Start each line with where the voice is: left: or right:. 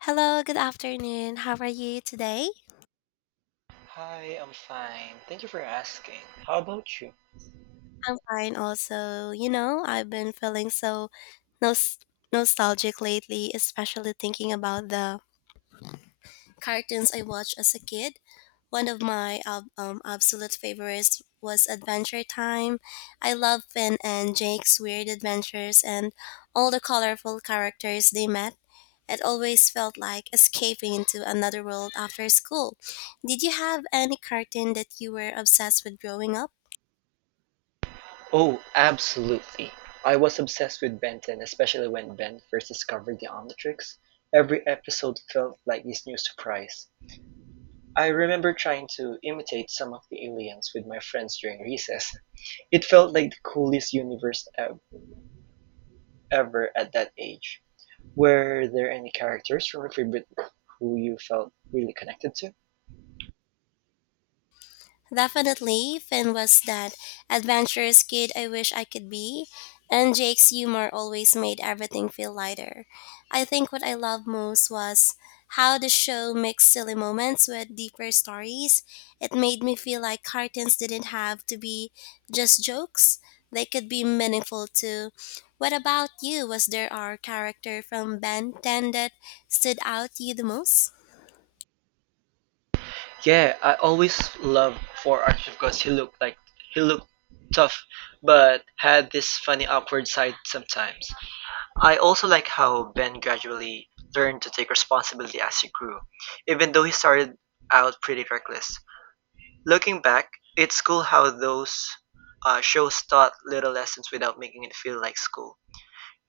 left: Hello, good afternoon. How are you today?
right: Hi, I'm fine. Thank you for asking. How about you?
left: I'm fine also. I've been feeling so nos nostalgic lately, especially thinking about the cartoons I watched as a kid. One of my absolute favorites was Adventure Time. I love Finn and Jake's weird adventures and all the colorful characters they met. It always felt like escaping into another world after school. Did you have any cartoon that you were obsessed with growing up?
right: Oh, absolutely. I was obsessed with Benton, especially when Ben first discovered the Omnitrix. Every episode felt like this new surprise. I remember trying to imitate some of the aliens with my friends during recess. It felt like the coolest ever at that age. Were there any characters from your favorite who you felt really connected to?
left: Definitely, Finn was that adventurous kid I wish I could be, and Jake's humor always made everything feel lighter. I think what I loved most was how the show mixed silly moments with deeper stories. It made me feel like cartoons didn't have to be just jokes, they could be meaningful too. What about you? Was there our character from Ben 10 that stood out to you the most?
right: Yeah, I always loved for Archie because he looked tough, but had this funny awkward side sometimes. I also like how Ben gradually learned to take responsibility as he grew, even though he started out pretty reckless. Looking back, it's cool how those shows taught little lessons without making it feel like school.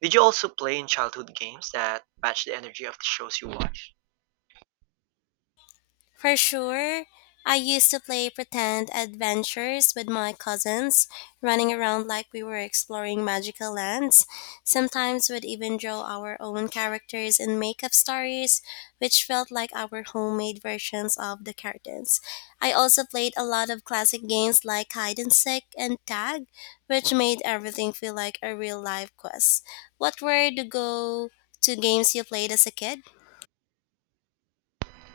right: Did you also play in childhood games that match the energy of the shows you watched?
left: For sure. I used to play pretend adventures with my cousins, running around like we were exploring magical lands. Sometimes we'd even draw our own characters and make up stories, which felt like our homemade versions of the cartoons. I also played a lot of classic games like hide and seek and tag, which made everything feel like a real life quest. What were the go to games you played as a kid?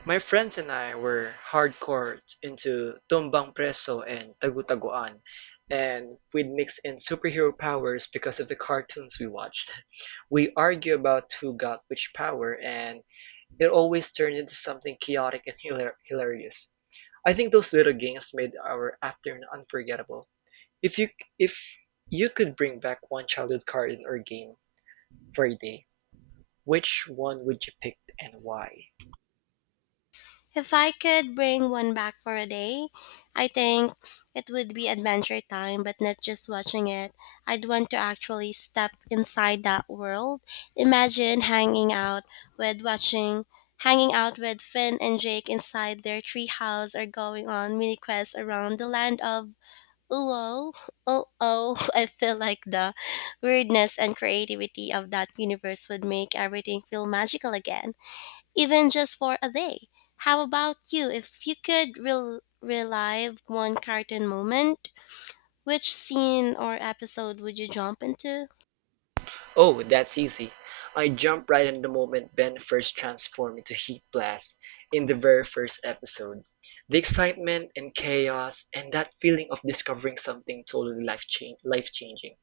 right: My friends and I were hardcore into Tumbang Preso and Tagutaguan, and we'd mix in superhero powers because of the cartoons we watched. We argue about who got which power, and it always turned into something chaotic and hilarious. I think those little games made our afternoon unforgettable. If you if you could bring back one childhood cartoon or game for a day, which one would you pick and why?
left: If I could bring one back for a day, I think it would be adventure time, but not just watching it. I'd want to actually step inside that world. Imagine hanging out with watching hanging out with Finn and Jake inside their treehouse or going on mini quests around the land of Uo. Oh, I feel like the weirdness and creativity of that universe would make everything feel magical again even just for a day. How about you? If you could relive one cartoon moment, which scene or episode would you jump into?
right: Oh, that's easy. I jumped right in the moment Ben first transformed into Heat Blast in the very first episode. The excitement and chaos and that feeling of discovering something totally life changing.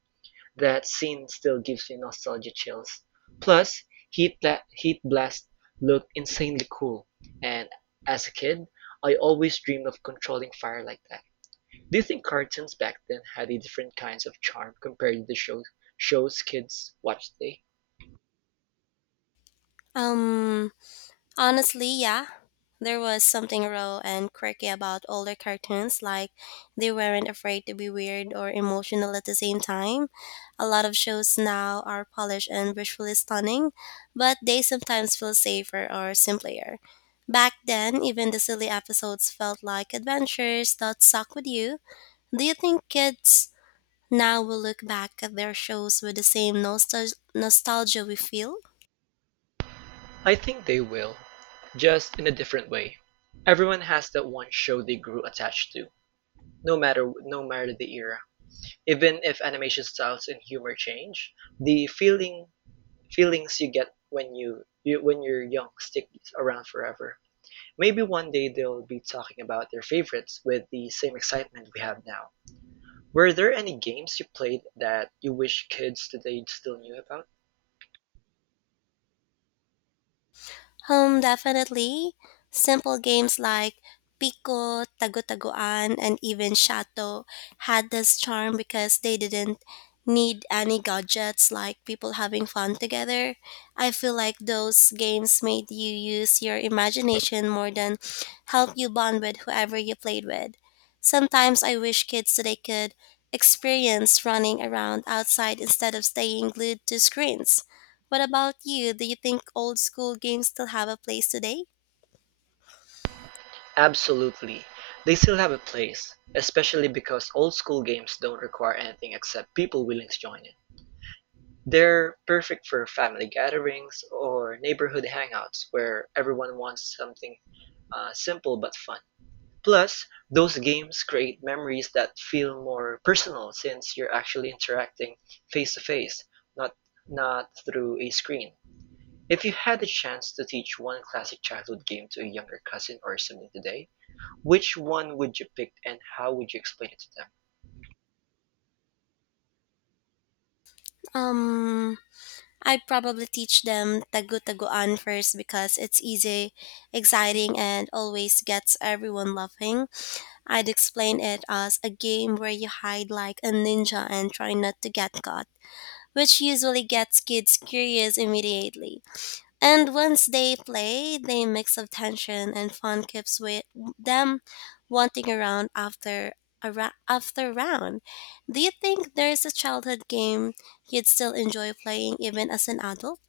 right: That scene still gives me nostalgia chills. Plus, Heat Blast looked insanely cool, and as a kid, I always dreamed of controlling fire like that. Do you think cartoons back then had a different kinds of charm compared to the show shows kids watch today?
left: Um, Honestly, yeah. There was something raw and quirky about older cartoons, like they weren't afraid to be weird or emotional at the same time. A lot of shows now are polished and visually stunning, but they sometimes feel safer or simpler. Back then, even the silly episodes felt like adventures that stuck with you. Do you think kids now will look back at their shows with the same nostalgia we feel?
right: I think they will, just in a different way. Everyone has that one show they grew attached to, no matter the era. Even if animation styles and humor change, the feelings you get when you're young stick around forever. Maybe one day they'll be talking about their favorites with the same excitement we have now. Were there any games you played that you wish kids today still knew about?
left: Home definitely. Simple games like Pico, Tago-Tagoan, and even Shato had this charm because they didn't need any gadgets like people having fun together. I feel like those games made you use your imagination more than help you bond with whoever you played with. Sometimes I wish kids today could experience running around outside instead of staying glued to screens. What about you? Do you think old school games still have a place today?
right: Absolutely. They still have a place, especially because old school games don't require anything except people willing to join it. They're perfect for family gatherings or neighborhood hangouts where everyone wants something simple but fun. Plus, those games create memories that feel more personal since you're actually interacting face to face, not not through a screen. If you had the chance to teach one classic childhood game to a younger cousin or sibling today, which one would you pick and how would you explain it to them?
left: Um, I'd probably teach them tagu-taguan first because it's easy, exciting, and always gets everyone laughing. I'd explain it as a game where you hide like a ninja and try not to get caught, which usually gets kids curious immediately. And once they play, the mix of tension and fun keeps with them wanting around after round. Do you think there's a childhood game you'd still enjoy playing even as an adult?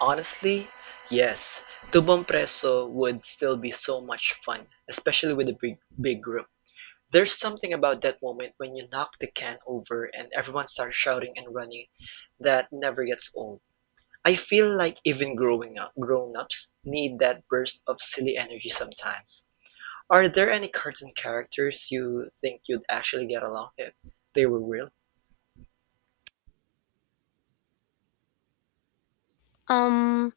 right: Honestly, yes. Tubong Preso would still be so much fun, especially with a big, big group. There's something about that moment when you knock the can over and everyone starts shouting and running that never gets old. I feel like even growing up, grown-ups need that burst of silly energy sometimes. Are there any cartoon characters you think you'd actually get along with if they were real?
left: Um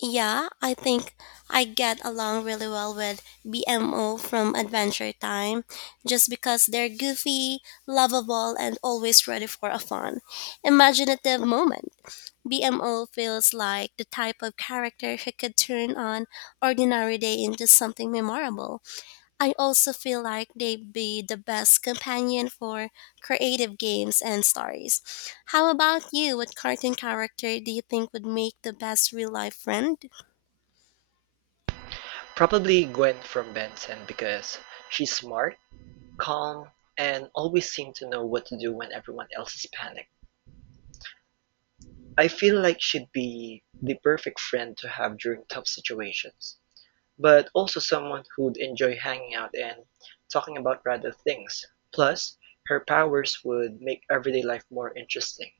left: yeah, I think I get along really well with BMO from Adventure Time just because they're goofy, lovable, and always ready for a fun, imaginative moment. BMO feels like the type of character who could turn an ordinary day into something memorable. I also feel like they'd be the best companion for creative games and stories. How about you? What cartoon character do you think would make the best real life friend?
right: Probably Gwen from "Benson" because she's smart, calm, and always seems to know what to do when everyone else is panicked. I feel like she'd be the perfect friend to have during tough situations, but also someone who'd enjoy hanging out and talking about random things. Plus, her powers would make everyday life more interesting.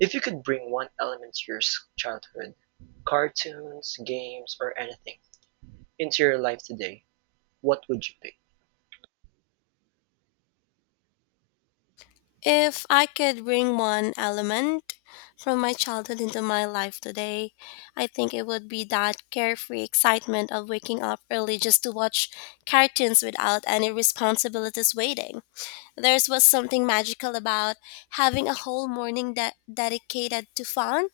right: If you could bring one element to your childhood, cartoons, games, or anything, into your life today, what would you pick?
left: If I could bring one element from my childhood into my life today, I think it would be that carefree excitement of waking up early just to watch cartoons without any responsibilities waiting. There was something magical about having a whole morning dedicated to fun,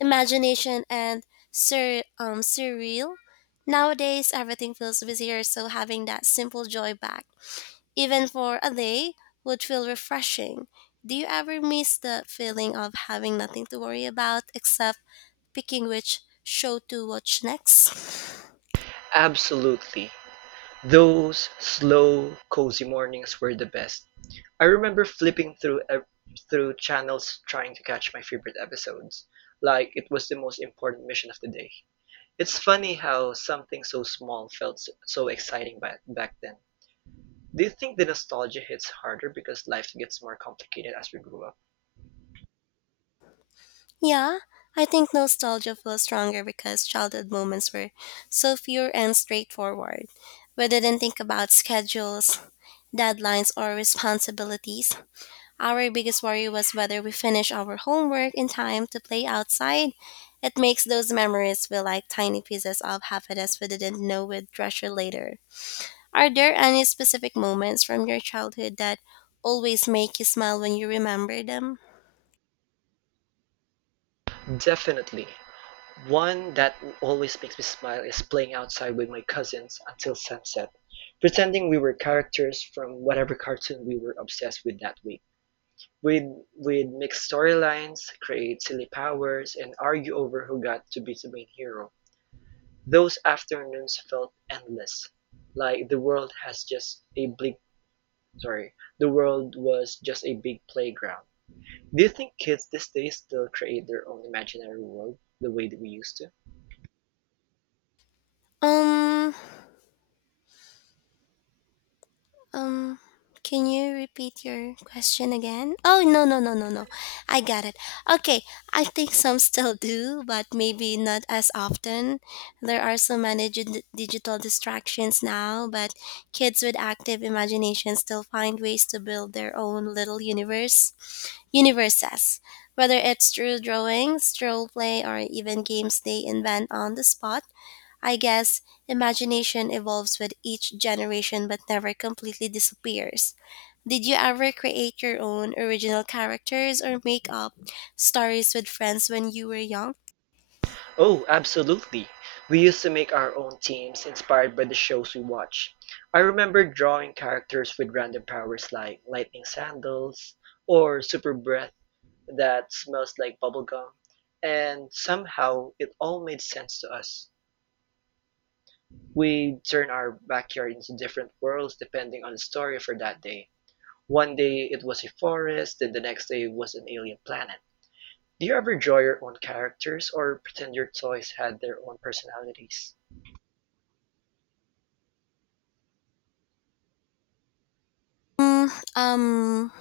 left: imagination, and surreal. Nowadays, everything feels busier, so having that simple joy back even for a day, would feel refreshing. Do you ever miss the feeling of having nothing to worry about except picking which show to watch next?
right: Absolutely. Those slow, cozy mornings were the best. I remember flipping through through channels trying to catch my favorite episodes, like it was the most important mission of the day. It's funny how something so small felt so exciting back then. Do you think the nostalgia hits harder because life gets more complicated as we grew up?
left: Yeah, I think nostalgia feels stronger because childhood moments were so pure and straightforward. We didn't think about schedules, deadlines, or responsibilities. Our biggest worry was whether we finish our homework in time to play outside. It makes those memories feel like tiny pieces of happiness we didn't know we'd treasure later. Are there any specific moments from your childhood that always make you smile when you remember them?
right: Definitely. One that always makes me smile is playing outside with my cousins until sunset, pretending we were characters from whatever cartoon we were obsessed with that week. We'd, we'd mix storylines, create silly powers, and argue over who got to be the main hero. Those afternoons felt endless, like sorry, the world was just a big playground. Do you think kids these days still create their own imaginary world the way that we used to?
left: Um, Um, can you repeat your question again? Oh, no, no, no, no, no. I got it. Okay, I think some still do, but maybe not as often. There are so many digital distractions now, but kids with active imagination still find ways to build their own little universes. Whether it's through drawings, role play, or even games they invent on the spot, I guess imagination evolves with each generation but never completely disappears. Did you ever create your own original characters or make up stories with friends when you were young?
right: Oh, absolutely. We used to make our own teams inspired by the shows we watch. I remember drawing characters with random powers like lightning sandals or super breath that smells like bubblegum, and somehow it all made sense to us. We turned our backyard into different worlds depending on the story for that day. One day it was a forest, then the next day it was an alien planet. Do you ever draw your own characters or pretend your toys had their own personalities?
left: Mm, um,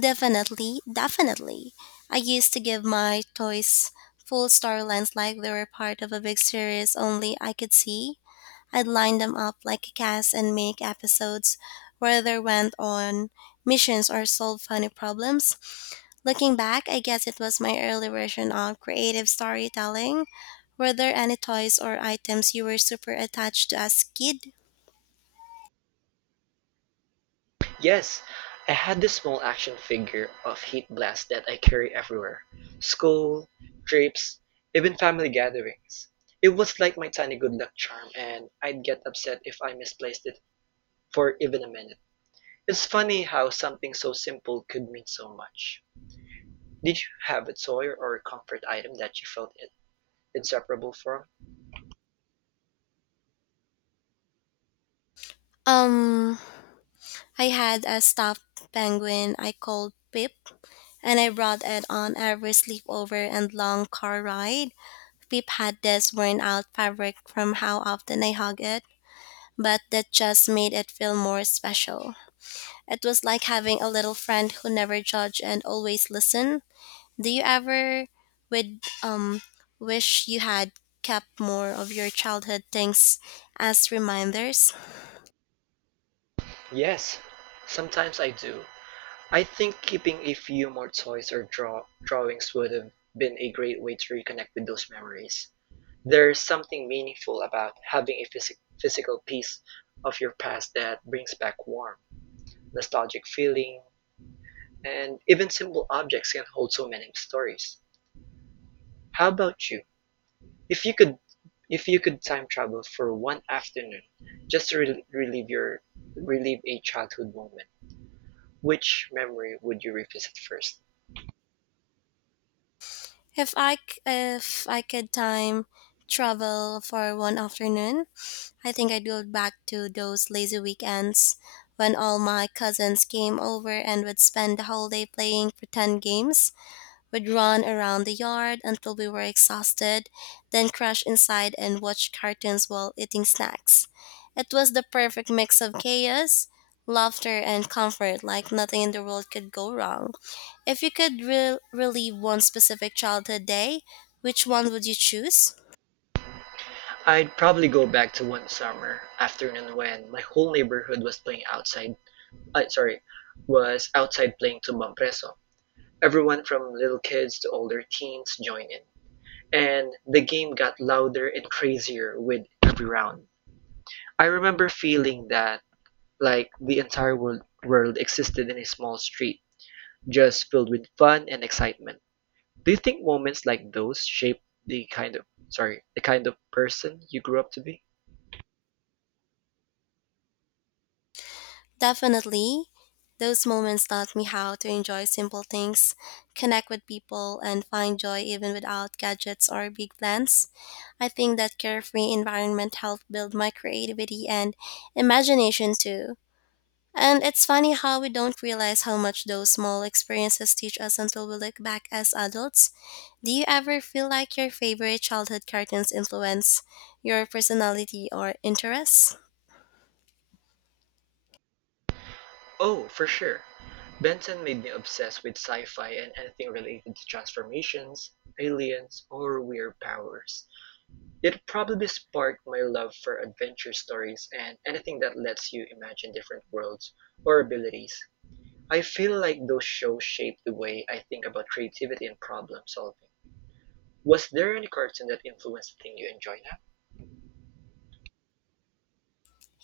left: Definitely. I used to give my toys full storylines like they were part of a big series only I could see. I'd line them up like a cast and make episodes where they went on missions or solved funny problems. Looking back, I guess it was my early version of creative storytelling. Were there any toys or items you were super attached to as a kid?
right: Yes, I had this small action figure of Heat Blast that I carry everywhere. School, trips, even family gatherings. It was like my tiny good luck charm and I'd get upset if I misplaced it for even a minute. It's funny how something so simple could mean so much. Did you have a toy or a comfort item that you felt inseparable from?
left: Um, I had a stuffed penguin I called Pip, and I brought it on every sleepover and long car ride. Pip had this worn out fabric from how often I hug it, but that just made it feel more special. It was like having a little friend who never judged and always listened. Do you ever would wish you had kept more of your childhood things as reminders?
right: Yes, sometimes I do. I think keeping a few more toys or drawings would have been a great way to reconnect with those memories. There's something meaningful about having a physical piece of your past that brings back warm, nostalgic feeling, and even simple objects can hold so many stories. How about you? If you could if you could time travel for one afternoon just to relieve a childhood moment, which memory would you revisit first?
left: If I could time travel for one afternoon, I think I'd go back to those lazy weekends when all my cousins came over and would spend the whole day playing pretend games would run around the yard until we were exhausted, then crash inside and watch cartoons while eating snacks. It was the perfect mix of chaos, laughter, and comfort, like nothing in the world could go wrong. If you could relive one specific childhood day, which one would you choose?
right: I'd probably go back to one summer afternoon when my whole neighborhood uh, sorry, was outside playing Tumbang Preso. Everyone from little kids to older teens joined in, and the game got louder and crazier with every round. I remember feeling that like the entire world existed in a small street, just filled with fun and excitement. Do you think moments like those shape the kind of person you grew up to be?
left: Definitely, those moments taught me how to enjoy simple things, connect with people, and find joy even without gadgets or big plans. I think that carefree environment helped build my creativity and imagination too. And it's funny how we don't realize how much those small experiences teach us until we look back as adults. Do you ever feel like your favorite childhood cartoons influence your personality or interests?
right: Oh, for sure. Benson made me obsessed with sci-fi and anything related to transformations, aliens, or weird powers. It probably sparked my love for adventure stories and anything that lets you imagine different worlds or abilities. I feel like those shows shaped the way I think about creativity and problem solving. Was there any cartoon that influenced the thing you enjoy now?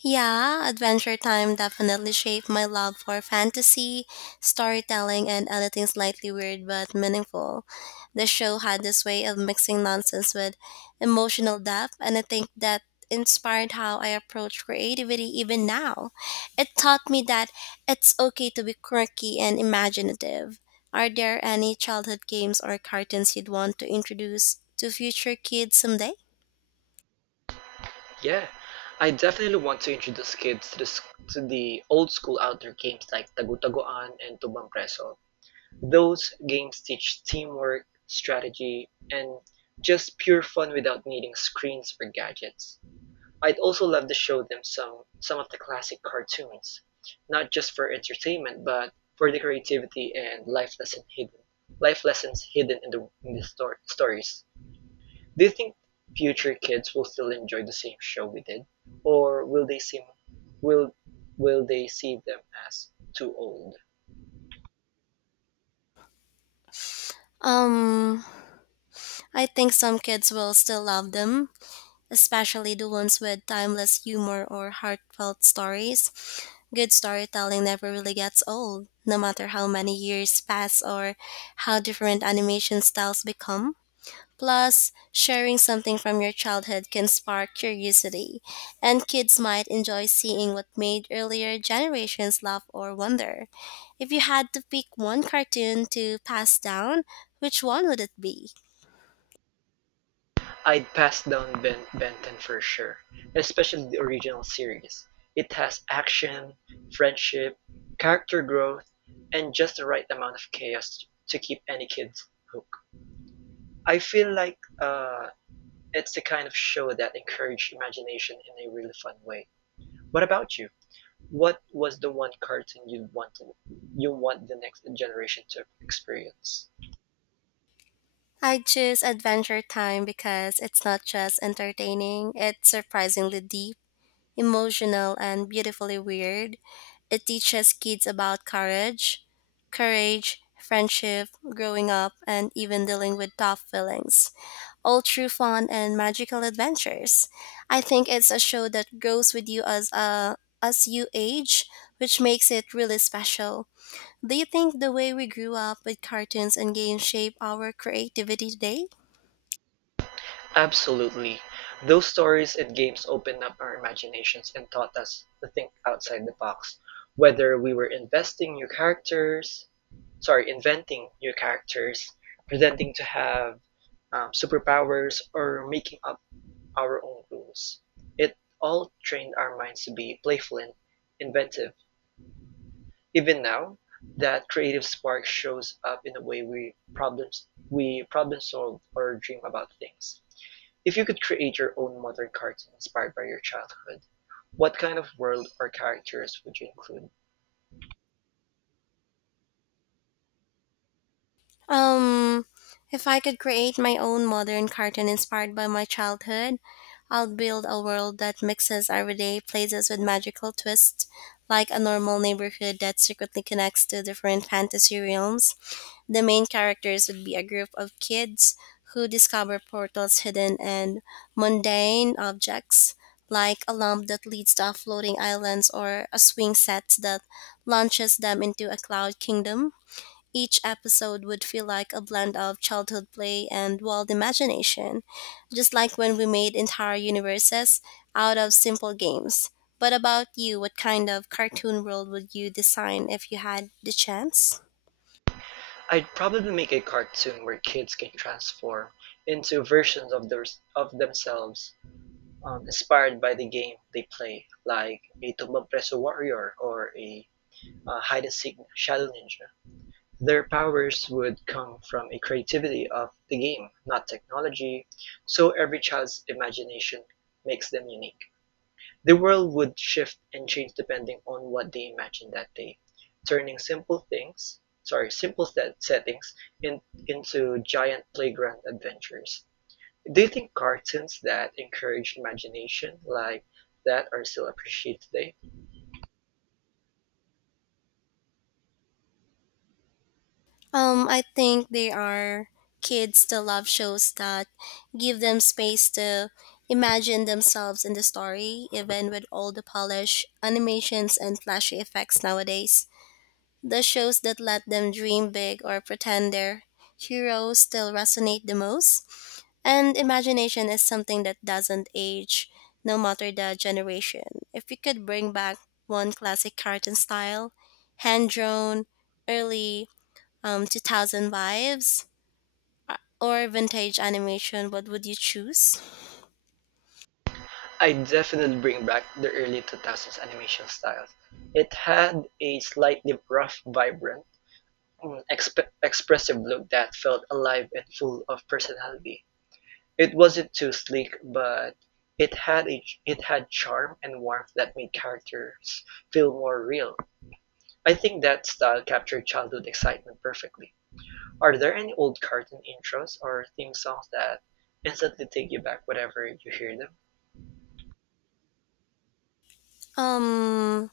left: Yeah, Adventure Time definitely shaped my love for fantasy, storytelling, and anything slightly weird but meaningful. The show had this way of mixing nonsense with emotional depth, and I think that inspired how I approach creativity even now. It taught me that it's okay to be quirky and imaginative. Are there any childhood games or cartoons you'd want to introduce to future kids someday?
right: Yeah, I definitely want to introduce kids to to the old school outdoor games like Tagutagoan and Tubang Preso. Those games teach teamwork, strategy, and just pure fun without needing screens or gadgets. I'd also love to show them some of the classic cartoons, not just for entertainment, but for the creativity and life lessons hidden in the stories. Do you think future kids will still enjoy the same show we did, or will will they see them as too old?
left: Um, I think some kids will still love them, especially the ones with timeless humor or heartfelt stories. Good storytelling never really gets old, no matter how many years pass or how different animation styles become. Plus, sharing something from your childhood can spark curiosity, and kids might enjoy seeing what made earlier generations laugh or wonder. If you had to pick one cartoon to pass down, which one would it be?
right: I'd pass down Benton for sure, especially the original series. It has action, friendship, character growth, and just the right amount of chaos to keep any kid hooked. I feel like it's the kind of show that encourages imagination in a really fun way. What about you? What was the one cartoon you want the next generation to experience?
left: I choose Adventure Time because it's not just entertaining, it's surprisingly deep, emotional, and beautifully weird. It teaches kids about courage, friendship, growing up, and even dealing with tough feelings. All through fun and magical adventures. I think it's a show that grows with you as you age, which makes it really special. Do you think the way we grew up with cartoons and games shape our creativity today?
right: Absolutely. Those stories and games opened up our imaginations and taught us to think outside the box. Whether we were investing new characters, sorry, inventing new characters, pretending to have superpowers, or making up our own rules, it all trained our minds to be playful and inventive. Even now, that creative spark shows up in the way we problem solve or dream about things. If you could create your own modern cartoon inspired by your childhood, what kind of world or characters would you include?
left: Um, if I could create my own modern cartoon inspired by my childhood, I'd build a world that mixes everyday places with magical twists, like a normal neighborhood that secretly connects to different fantasy realms. The main characters would be a group of kids who discover portals hidden and mundane objects, like a lamp that leads to floating islands or a swing set that launches them into a cloud kingdom. Each episode would feel like a blend of childhood play and wild imagination, just like when we made entire universes out of simple games. What about you? What kind of cartoon world would you design if you had the chance?
right: I'd probably make a cartoon where kids can transform into versions of their of themselves inspired by the game they play, like a Tumbang Preso Warrior or a Hide and Seek Shadow Ninja. Their powers would come from a creativity of the game, not technology, so every child's imagination makes them unique. The world would shift and change depending on what they imagined that day, turning simple settings in, into giant playground adventures. Do you think cartoons that encourage imagination like that are still appreciated today?
left: I think there are kids that love shows that give them space to imagine themselves in the story, even with all the polish, animations, and flashy effects nowadays. The shows that let them dream big or pretend their heroes still resonate the most. And imagination is something that doesn't age, no matter the generation. If you could bring back one classic cartoon style, hand drawn, early 2000 vibes, or vintage animation, what would you choose?
right: I definitely bring back the early 2000s animation style. It had a slightly rough, vibrant, expressive look that felt alive and full of personality. It wasn't too sleek, but it had charm and warmth that made characters feel more real. I think that style captured childhood excitement perfectly. Are there any old cartoon intros or theme songs that instantly take you back whenever you hear them?
left: Um,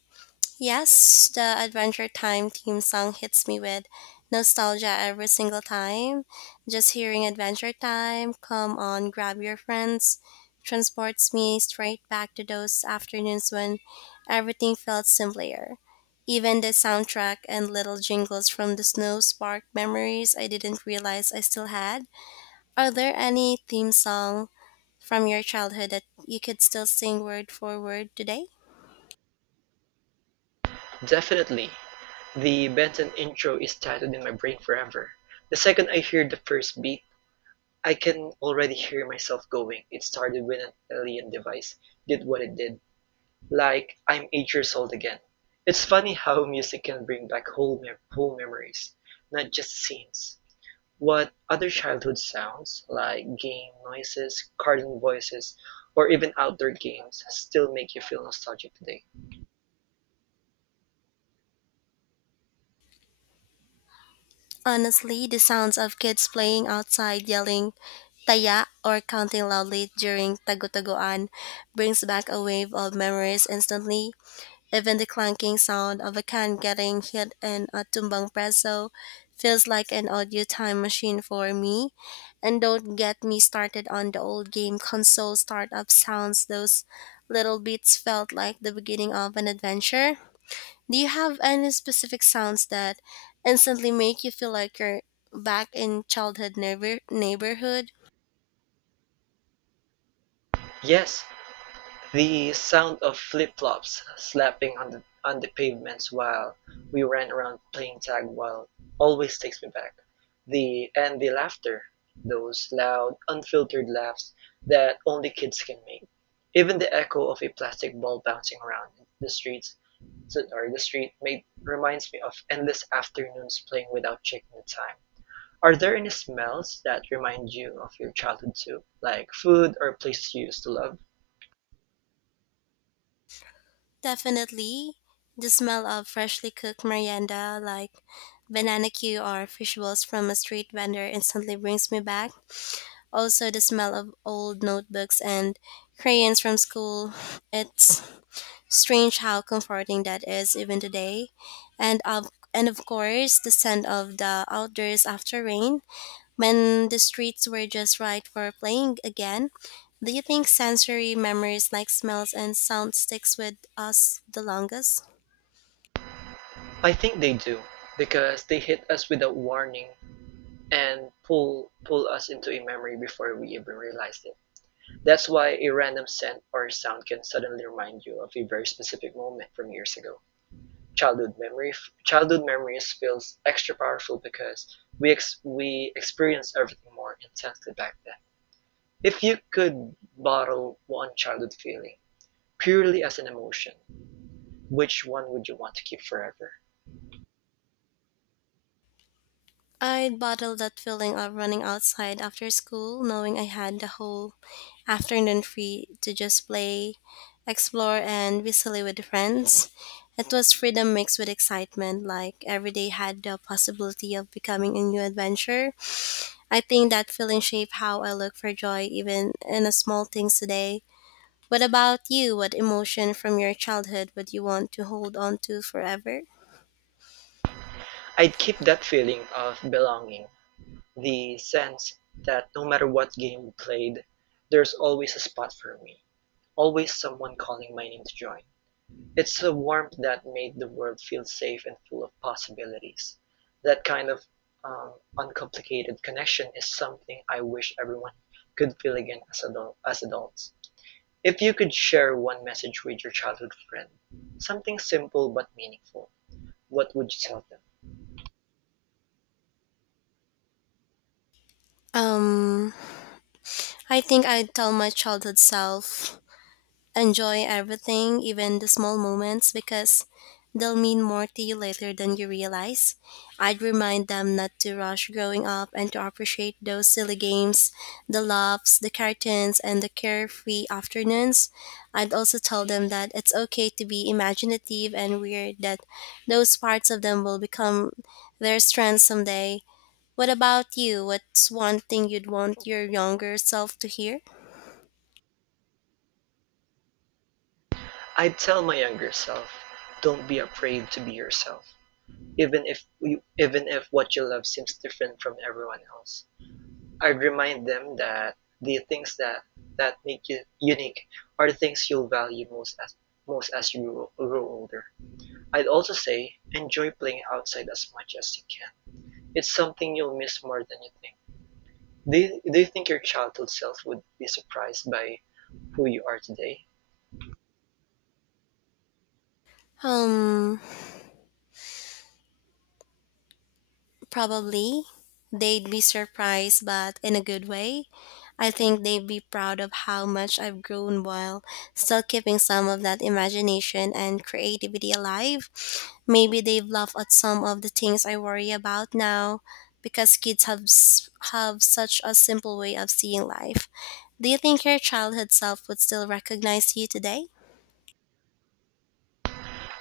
left: Yes, the Adventure Time theme song hits me with nostalgia every single time. Just hearing Adventure Time, come on, grab your friends, transports me straight back to those afternoons when everything felt simpler. Even the soundtrack and little jingles from the snow sparked memories I didn't realize I still had. Are there any theme song from your childhood that you could still sing word for word today?
right: Definitely. The Benton intro is tattooed in my brain forever. The second I hear the first beat, I can already hear myself going. It started with an alien device, did what it did, like I'm eight years old again. It's funny how music can bring back whole, whole memories, not just scenes. What other childhood sounds, like game noises, cartoon voices, or even outdoor games, still make you feel nostalgic today?
left: Honestly, the sounds of kids playing outside yelling taya or counting loudly during tagutaguan brings back a wave of memories instantly. Even the clanking sound of a can getting hit in a tumbang preso feels like an audio time machine for me. And don't get me started on the old game console startup sounds. Those little beats felt like the beginning of an adventure. Do you have any specific sounds that instantly make you feel like you're back in childhood neighborhood?
right: Yes, the sound of flip-flops slapping on the pavements while we ran around playing tag while always takes me back. The and the laughter, those loud, unfiltered laughs that only kids can make. Even the echo of a plastic ball bouncing around the streets so, or the street made, reminds me of endless afternoons playing without checking the time. Are there any smells that remind you of your childhood too? Like food or places you used to love?
left: Definitely. The smell of freshly cooked merienda like banana cue or fish balls from a street vendor instantly brings me back. Also, the smell of old notebooks and crayons from school. It's strange how comforting that is even today. And of and of course, the scent of the outdoors after rain when the streets were just right for playing again. Do you think sensory memories like smells and sound sticks with us the longest?
right: I think they do because they hit us without warning and pull us into a memory before we even realize it. That's why a random scent or sound can suddenly remind you of a very specific moment from years ago. Childhood memory Childhood memories feels extra powerful because we experience everything more intensely back then. If you could bottle one childhood feeling purely as an emotion, which one would you want to keep forever?
left: I'd bottle that feeling of running outside after school, knowing I had the whole afternoon free to just play, explore, and be silly with friends. It was freedom mixed with excitement, like every day had the possibility of becoming a new adventure. I think that feeling shaped how I look for joy, even in the small things today. What about you? What emotion from your childhood would you want to hold on to forever?
right: I'd keep that feeling of belonging, the sense that no matter what game we played, there's always a spot for me, always someone calling my name to join. It's a warmth that made the world feel safe and full of possibilities. That kind of uncomplicated connection is something I wish everyone could feel again as adults. If you could share one message with your childhood friend, something simple but meaningful, what would you tell them?
left: Um, I think I'd tell my childhood self, enjoy everything, even the small moments, because they'll mean more to you later than you realize. I'd remind them not to rush growing up and to appreciate those silly games, the laughs, the cartoons, and the carefree afternoons. I'd also tell them that it's okay to be imaginative and weird, that those parts of them will become their strengths someday. What about you? What's one thing you'd want your younger self to hear?
right: I'd tell my younger self, don't be afraid to be yourself, even if what you love seems different from everyone else. I'd remind them that the things that make you unique are the things you'll value most as you grow older. I'd also say enjoy playing outside as much as you can. It's something you'll miss more than you think. Do you think your childhood self would be surprised by who you are today?
left: Um, Probably. They'd be surprised, but in a good way. I think they'd be proud of how much I've grown while still keeping some of that imagination and creativity alive. Maybe they've laughed at some of the things I worry about now because kids have such a simple way of seeing life. Do you think your childhood self would still recognize you today?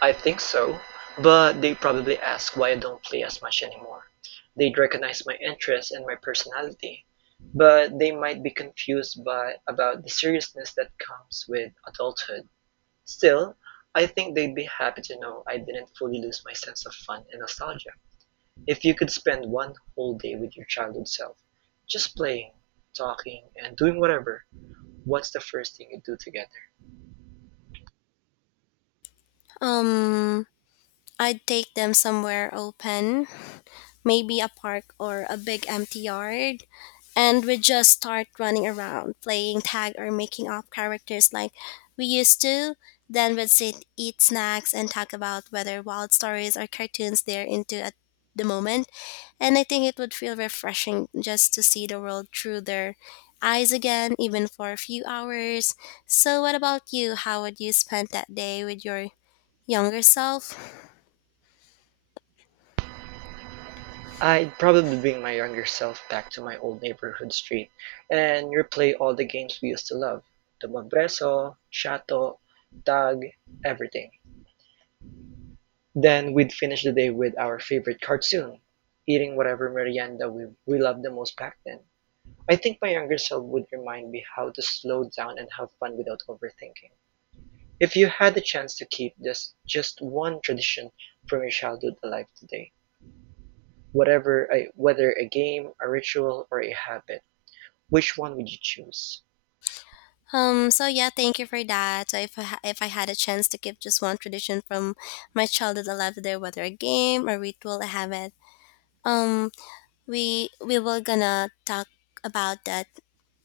right: I think so, but they probably ask why I don't play as much anymore. They'd recognize my interest and my personality, but they might be confused by about the seriousness that comes with adulthood. Still, I think they'd be happy to know I didn't fully lose my sense of fun and nostalgia. If you could spend one whole day with your childhood self, just playing, talking, and doing whatever, what's the first thing you do together?
left: Um, I'd take them somewhere open, maybe a park or a big empty yard. And we just start running around, playing tag or making up characters like we used to. Then we'd sit, eat snacks, and talk about whether wild stories or cartoons they're into at the moment. And I think it would feel refreshing just to see the world through their eyes again, even for a few hours. So, what about you? How would you spend that day with your younger self?
right: I'd probably bring my younger self back to my old neighborhood street and replay all the games we used to love. Tumbabreso, Shato, tag, everything. Then we'd finish the day with our favorite cartoon, eating whatever merienda we loved the most back then. I think my younger self would remind me how to slow down and have fun without overthinking. If you had the chance to keep this just one tradition from your childhood alive today, whatever a whether a game, a ritual, or a habit, which one would you choose?
left: So yeah, thank you for that. So if I had a chance to keep just one tradition from my childhood alive today, whether a game or ritual, I have it. Um, we will gonna talk about that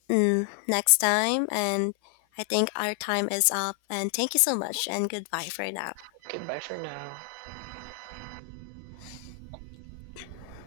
left: next time, and I think our time is up. And thank you so much, and goodbye for now.
right: Okay, bye for now!